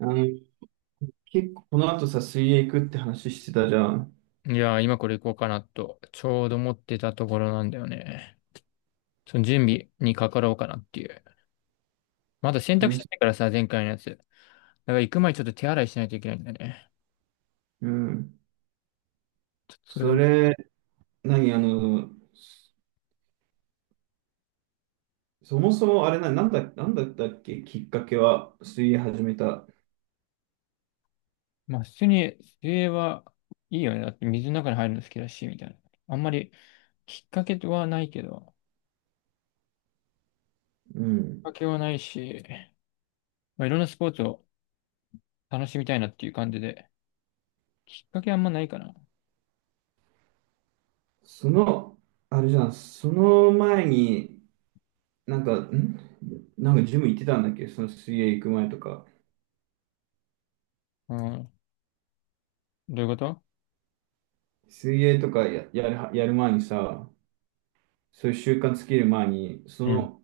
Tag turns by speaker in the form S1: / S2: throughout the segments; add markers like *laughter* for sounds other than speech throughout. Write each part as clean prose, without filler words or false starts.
S1: あの、結構この後さ、水泳行くって話してたじゃん。
S2: いやー、今これ行こうかなと、ちょうど思ってたところなんだよね。その準備にかかろうかなっていう。まだ洗
S1: う
S2: 濯
S1: ん。
S2: してないからさ、前回のやつ。だから行く前にちょっと手洗いしないといけないんだよね。
S1: うん。
S2: ちょっとそれが、
S1: それ、何、あの、そそもそもあれな、なんだったっけ、きっかけは、水泳始めた。
S2: まあ普通に水泳はいいよね。だって水の中に入るの好きだし、みたいな。あんまりきっかけはないけど、
S1: う
S2: きっ
S1: ん。
S2: かけはないし、まあいろんなスポーツを楽しみたいなっていう感じで、きっかけあんまないかな。
S1: その、あれじゃん、その前に、なんか、んなんかジム行ってたんだっけ、その水泳行く前とか。
S2: うん。どういうこと？
S1: 水泳とかやるは、やる前にさ、そういう習慣つける前に、そ
S2: うん。
S1: の、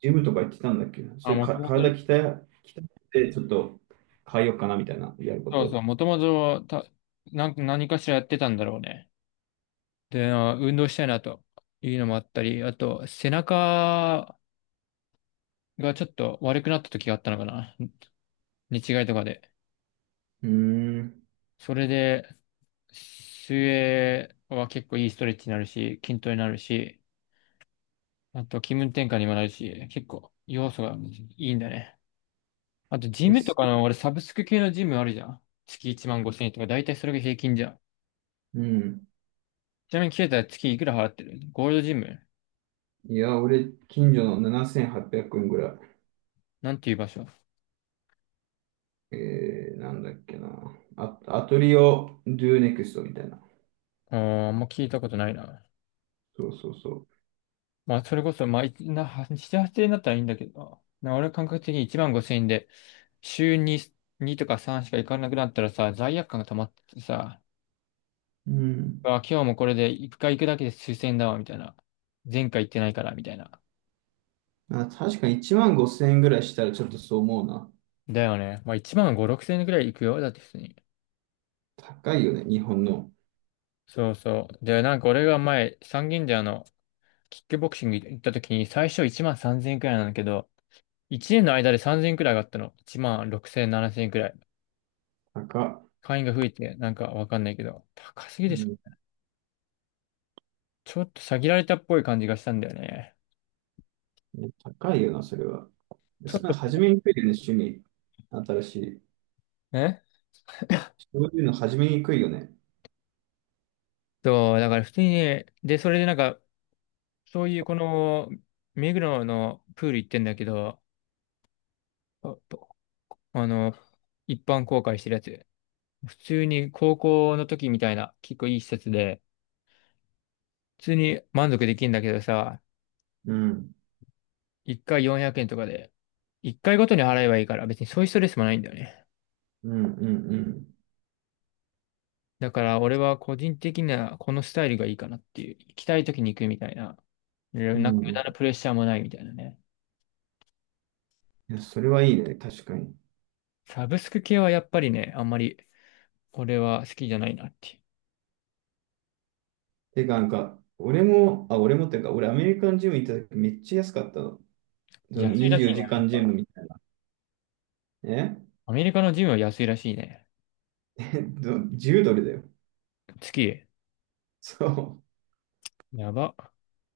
S1: ジムとか行ってたんだっけな。そ
S2: あ、
S1: れ
S2: もと
S1: か、
S2: もと
S1: 体鍛え、鍛えて、ちょっと変えようかなみたいな、やるこ
S2: そうそう、
S1: と。
S2: もともとた、何かしらやってたんだろうね。で、運動したいなというのもあったり、あと、背中がちょっと悪くなった時があったのかな。寝違いとかで。
S1: うーん。
S2: それで、水泳は結構いいストレッチになるし、筋トレになるし、あと気分転換にもなるし、結構要素がいいんだね。あと、ジ
S1: で
S2: ムと
S1: す。
S2: かの、俺サブスク系のジムあるじゃん。月1万5千円とか、だいたいそれが平均じゃん。
S1: うん。
S2: ちなみに、ケイタは月いくら払ってる？ゴールドジム、
S1: いや、俺、近所の7800円ぐらい。
S2: なんていう場所？
S1: なんだっけな。あ、アトリオ・ドゥ・ネクストみたいな。
S2: ああ、もう聞いたことないな。
S1: そうそうそう。
S2: まあ、それこそ、まあ、は7、8円だったらいいんだけどな。俺感覚的に1万5千円で、週に2とか3しか行かなくなったらさ、罪悪感が溜まってさ、
S1: うん。
S2: あ、今日もこれで1回行くだけで数千円だわ、みたいな。前回行ってないから、みたいな。
S1: あ、確かに1万5000円ぐらいしたらちょっとそう思うな。
S2: だよね。まあ、1万5、6千円くらい行くよ。だって普通に。
S1: 高いよね、日本の。
S2: そうそう。で、なんか俺が前、三軒茶屋のキックボクシング行った時に、最初1万3千円くらいなんだけど、1年の間で3千円くらい上がったの。1万6千、7千円くらい。
S1: 高。
S2: 会員が増えて、なんかわかんないけど、高すぎ
S1: う
S2: でしょ。
S1: ん、
S2: ちょっと詐欺られたっぽい感じがしたんだよね。
S1: 高いよな、それは。
S2: ちょっ
S1: それ
S2: と、
S1: 初めにくいよね、趣味。新しい。
S2: え
S1: そういうの始めにくいよね。
S2: そう、だから普通にね、で、それでなんか、そういうこの、目黒のプール行ってんだけど、あとあの、一般公開してるやつ。普通に高校の時みたいな、結構いい施設で、普通に満足できるんだけどさ、
S1: うん。
S2: 一回400円とかで、一回ごとに払えばいいから、別にそういうストレスもないんだよね。
S1: うん、うん、
S2: だから俺は個人的にはこのスタイルがいいかなっていう。行きたい時に行くみたいな。
S1: う
S2: なん
S1: ん。う
S2: か無
S1: ん。
S2: 駄な
S1: い
S2: プレッシャーもないみたいなね。
S1: や、それはいいね。確かに。
S2: サブスク系はやっぱりね、あんまり俺は好きじゃないなっていう。
S1: てか、なんか、俺も、俺もっていうか、俺アメリカンジム行った時めっちゃ安かったの。その
S2: 安いら
S1: 24
S2: しいね、
S1: 時
S2: アメリ
S1: 間ジ
S2: カ。
S1: ムみたいな。え
S2: アメリカのジムは安いらしいね。
S1: 10 *laughs* ドルだよ。
S2: 月、
S1: そ
S2: やば。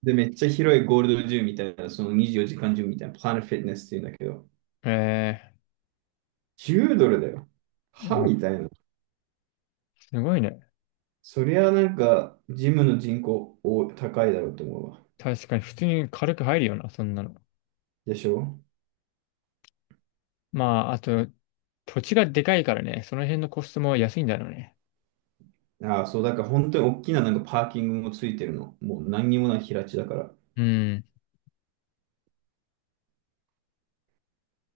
S1: う。で、めっちゃ広いゴールドジムみたいな、その24時間ジムみたいな、プラネットフィットネスっていうんだけど、
S2: え
S1: 10ドルだよ。は
S2: いや
S1: みたいな。
S2: すごいね。
S1: そりゃなんか、ジムの人口お高いだろうと思うわ。
S2: 確かに普通に軽く入るよな、そんなの。
S1: でしょ。
S2: まあ、あと、土地がでかいからね、その辺のコストも安いんだろうね。
S1: ああ、そう、だから本当に大きななんかパーキングもついてるの。もう何にもない平地だから。
S2: うん、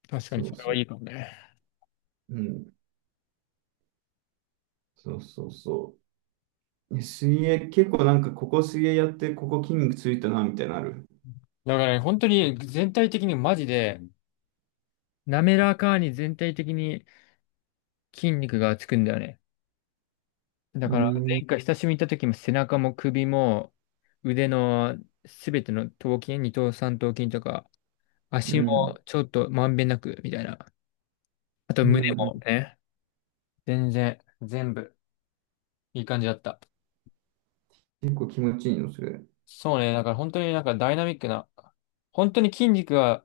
S2: 確かに
S1: そう
S2: それ
S1: そ
S2: は
S1: う。
S2: いいかもね。
S1: うん。そうそうそう。水泳、結構なんかここ水泳やって、ここ筋肉ついたな、みたいなのある。
S2: だからね、本当に全体的にマジで、滑らかに全体的に筋肉がつくんだよね。だ
S1: う
S2: から前
S1: ん。
S2: 回久しぶりに行った時も背中も首も腕のすべての頭筋、二頭三頭筋とか
S1: う
S2: 足
S1: ん。
S2: もちょっとまんべんなくみたいな。あと
S1: う
S2: 胸
S1: ん。う
S2: も
S1: ん。
S2: ね、全然全部いい感じだった。
S1: 結構気持ちいいの、それ。
S2: そうね、だから本当になんかダイナミックな、本当に筋肉が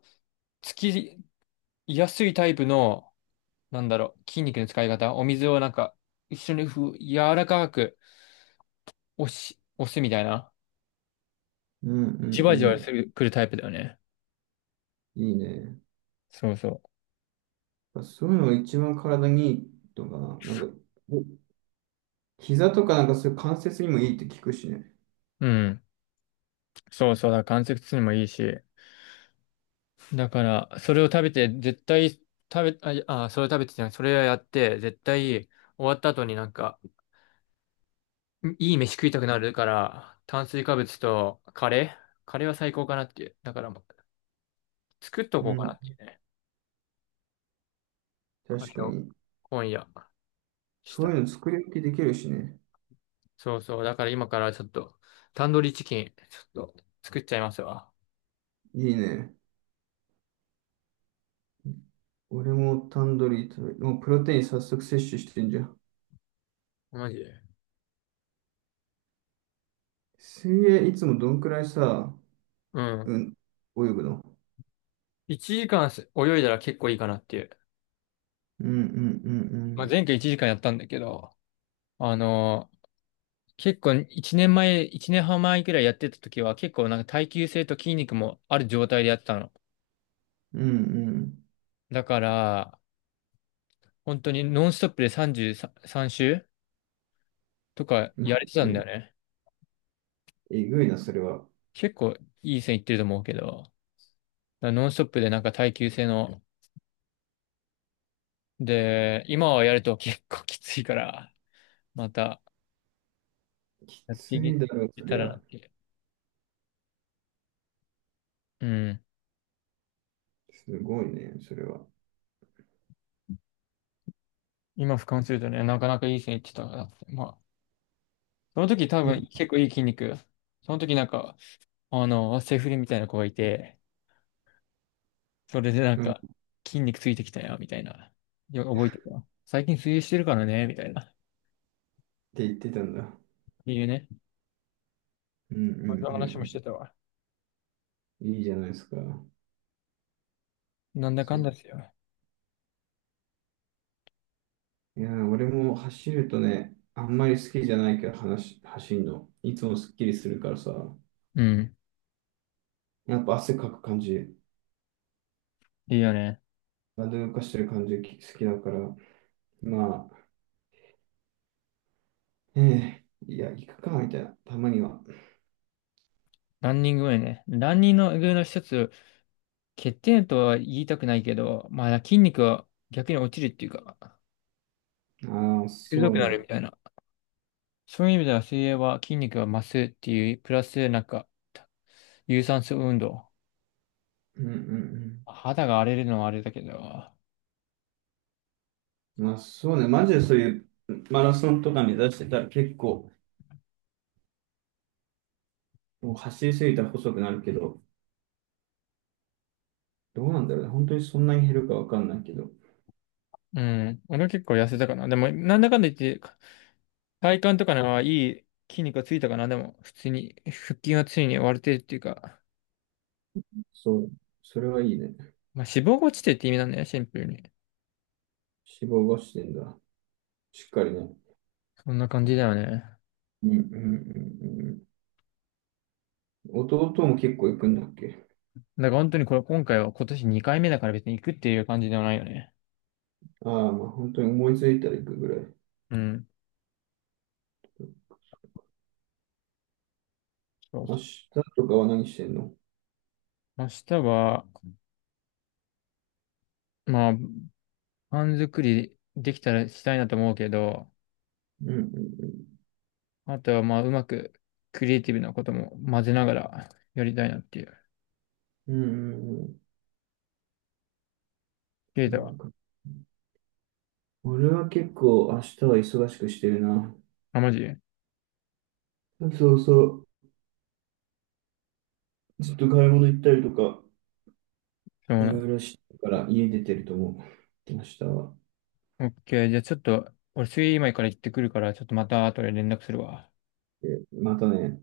S2: つきやすいタイプの、なんだろう、筋肉の使い方、お水をなんか一緒に柔らかく押すみたいな。
S1: うんうん
S2: じわじ
S1: う
S2: わす
S1: ん。
S2: る、来るタイプだよね。
S1: いいね。やっ
S2: そうそ
S1: ぱそういうのが一番体にいいとかな。なんか、お膝とかなんかそういう関節にもいいって聞くしね。
S2: う。うん。そうそうだ。関節痛にもいいし。だから、それを食べて、絶対、食べ、あ、あ、それを食べてじゃないそれをやって、絶対、終わった後になんか、いい飯食いたくなるから、炭水化物とカレーカレーは最高かなっていう。だからもう、作っと
S1: う
S2: こうかな
S1: ん。
S2: っていうね。カ
S1: 確
S2: レ
S1: か
S2: ーを、
S1: に。
S2: 今夜、し
S1: そ
S2: た
S1: う
S2: い。
S1: いうの作り置きできるしね。
S2: そうそう。だから今からちょっと、タンドリーチキン、ちょっと、作っちゃいますわ。
S1: いいね。俺もタンドリー食べ、もうプロテイン早速摂取してんじゃん。
S2: マジで。
S1: 水泳いつもどんくらいさ、
S2: うん。
S1: うん、泳ぐの。
S2: 1時間泳いだら結構いいかなっていう。
S1: うんうんう
S2: まあ、
S1: ん
S2: 前回1時間やったんだけど、あのー結構1年前、1年半前くらいやってた時は結構なんか耐久性と筋肉もある状態でやってたの。
S1: うん。うん
S2: だから、本当にノンストップで33周とか
S1: うん。マ
S2: やれてた
S1: ジ
S2: んだ
S1: で、
S2: よね。
S1: えぐいな、それは。
S2: 結構いい線いってると思うけど、だからノンストップでなんか耐久性の、で、今はやると結構きついから、また
S1: き
S2: やって
S1: つ
S2: い
S1: いだろ、そ
S2: けた
S1: り
S2: らな
S1: ゃ。
S2: っていう。うん。
S1: すごいね、それは。
S2: 今俯瞰するとね、なかなかいい線いってたなって。まあ、その時多
S1: い
S2: 分結構いい筋肉。その時なんか、セフレみたいな子がいて、それでなん
S1: うん
S2: か、
S1: っ
S2: 筋肉ついてきたよ、みたいな。覚えてた。最近水泳してるからね、みたいな。
S1: て言ってたんだ。
S2: いいね。
S1: うんうん
S2: そんな話
S1: う
S2: もしてた
S1: ん
S2: わ。
S1: うん。いいじゃないですか。
S2: なんだか
S1: そ
S2: ん
S1: う。
S2: だですよ。
S1: いやー、俺も走るとね、あんまり好きじゃないけど、話、走るの。いつもすっきりするからさ、
S2: うん。
S1: やっぱ汗かく感じ。
S2: いいよね。
S1: バンド動かしてる感じ好きだから、まあ、ええいや、行くか、みたいな、たまには。
S2: ランニング上ね。ランニング上の一つ、欠点とは言いたくないけど、まあ筋肉は逆に落ちるっていうか、
S1: ああ、そ
S2: 鋭
S1: う
S2: くなる
S1: ね。
S2: みたいな。そういう意味では水泳は筋肉が増すっていう、プラスなんか、有酸素運動。
S1: うんうん
S2: 肌が荒れるのはあれだけど。
S1: うん。まあ、そうね。マジでそういうマラソンとか目指してたら結構、もう走りすぎたら細くなるけど、どうなんだろうね。本当にそんなに減るかわかんないけど。
S2: うん。俺は結構痩せたかな。でも、なんだかんだ言って、体幹とかのはいい筋肉がついたかな。でも、普通に、腹筋はついに割れてるっていうか、
S1: そう。それはいいね。
S2: まあ、脂肪が落ちてって意味なんだよね、シンプルに。
S1: 脂肪がしてんだ。しっかりね。
S2: そんな感じだよね。
S1: うんうんうんうん。弟も結構行くんだっけ。
S2: だから本当にこれ、今回は今年2回目だから別に行くっていう感じではないよね。
S1: ああ、まあ本当に思いついたら行くぐらい。
S2: うん。そう
S1: 明
S2: そ
S1: 日とかは何してんの。
S2: う。明日は、まあ、パン作りできたらしたいなと思うけど、
S1: うんうんうん。
S2: あとは、まあ、うまくクリエイティブなことも混ぜながらやりたいなっていう。
S1: うんうん
S2: ケイ
S1: うん。
S2: タ
S1: う
S2: は？
S1: ん。俺は結構明日は忙しくしてるな。
S2: あ、マジ
S1: そうそう。ずっと買い物行ったりとか、
S2: そう
S1: い
S2: な
S1: ろ
S2: の。
S1: いろしてるから家出てると思う。明日は。
S2: オッケー。じゃあちょっと、俺、水泳今から行ってくるから、ちょっとまた後で連絡するわ。
S1: またね。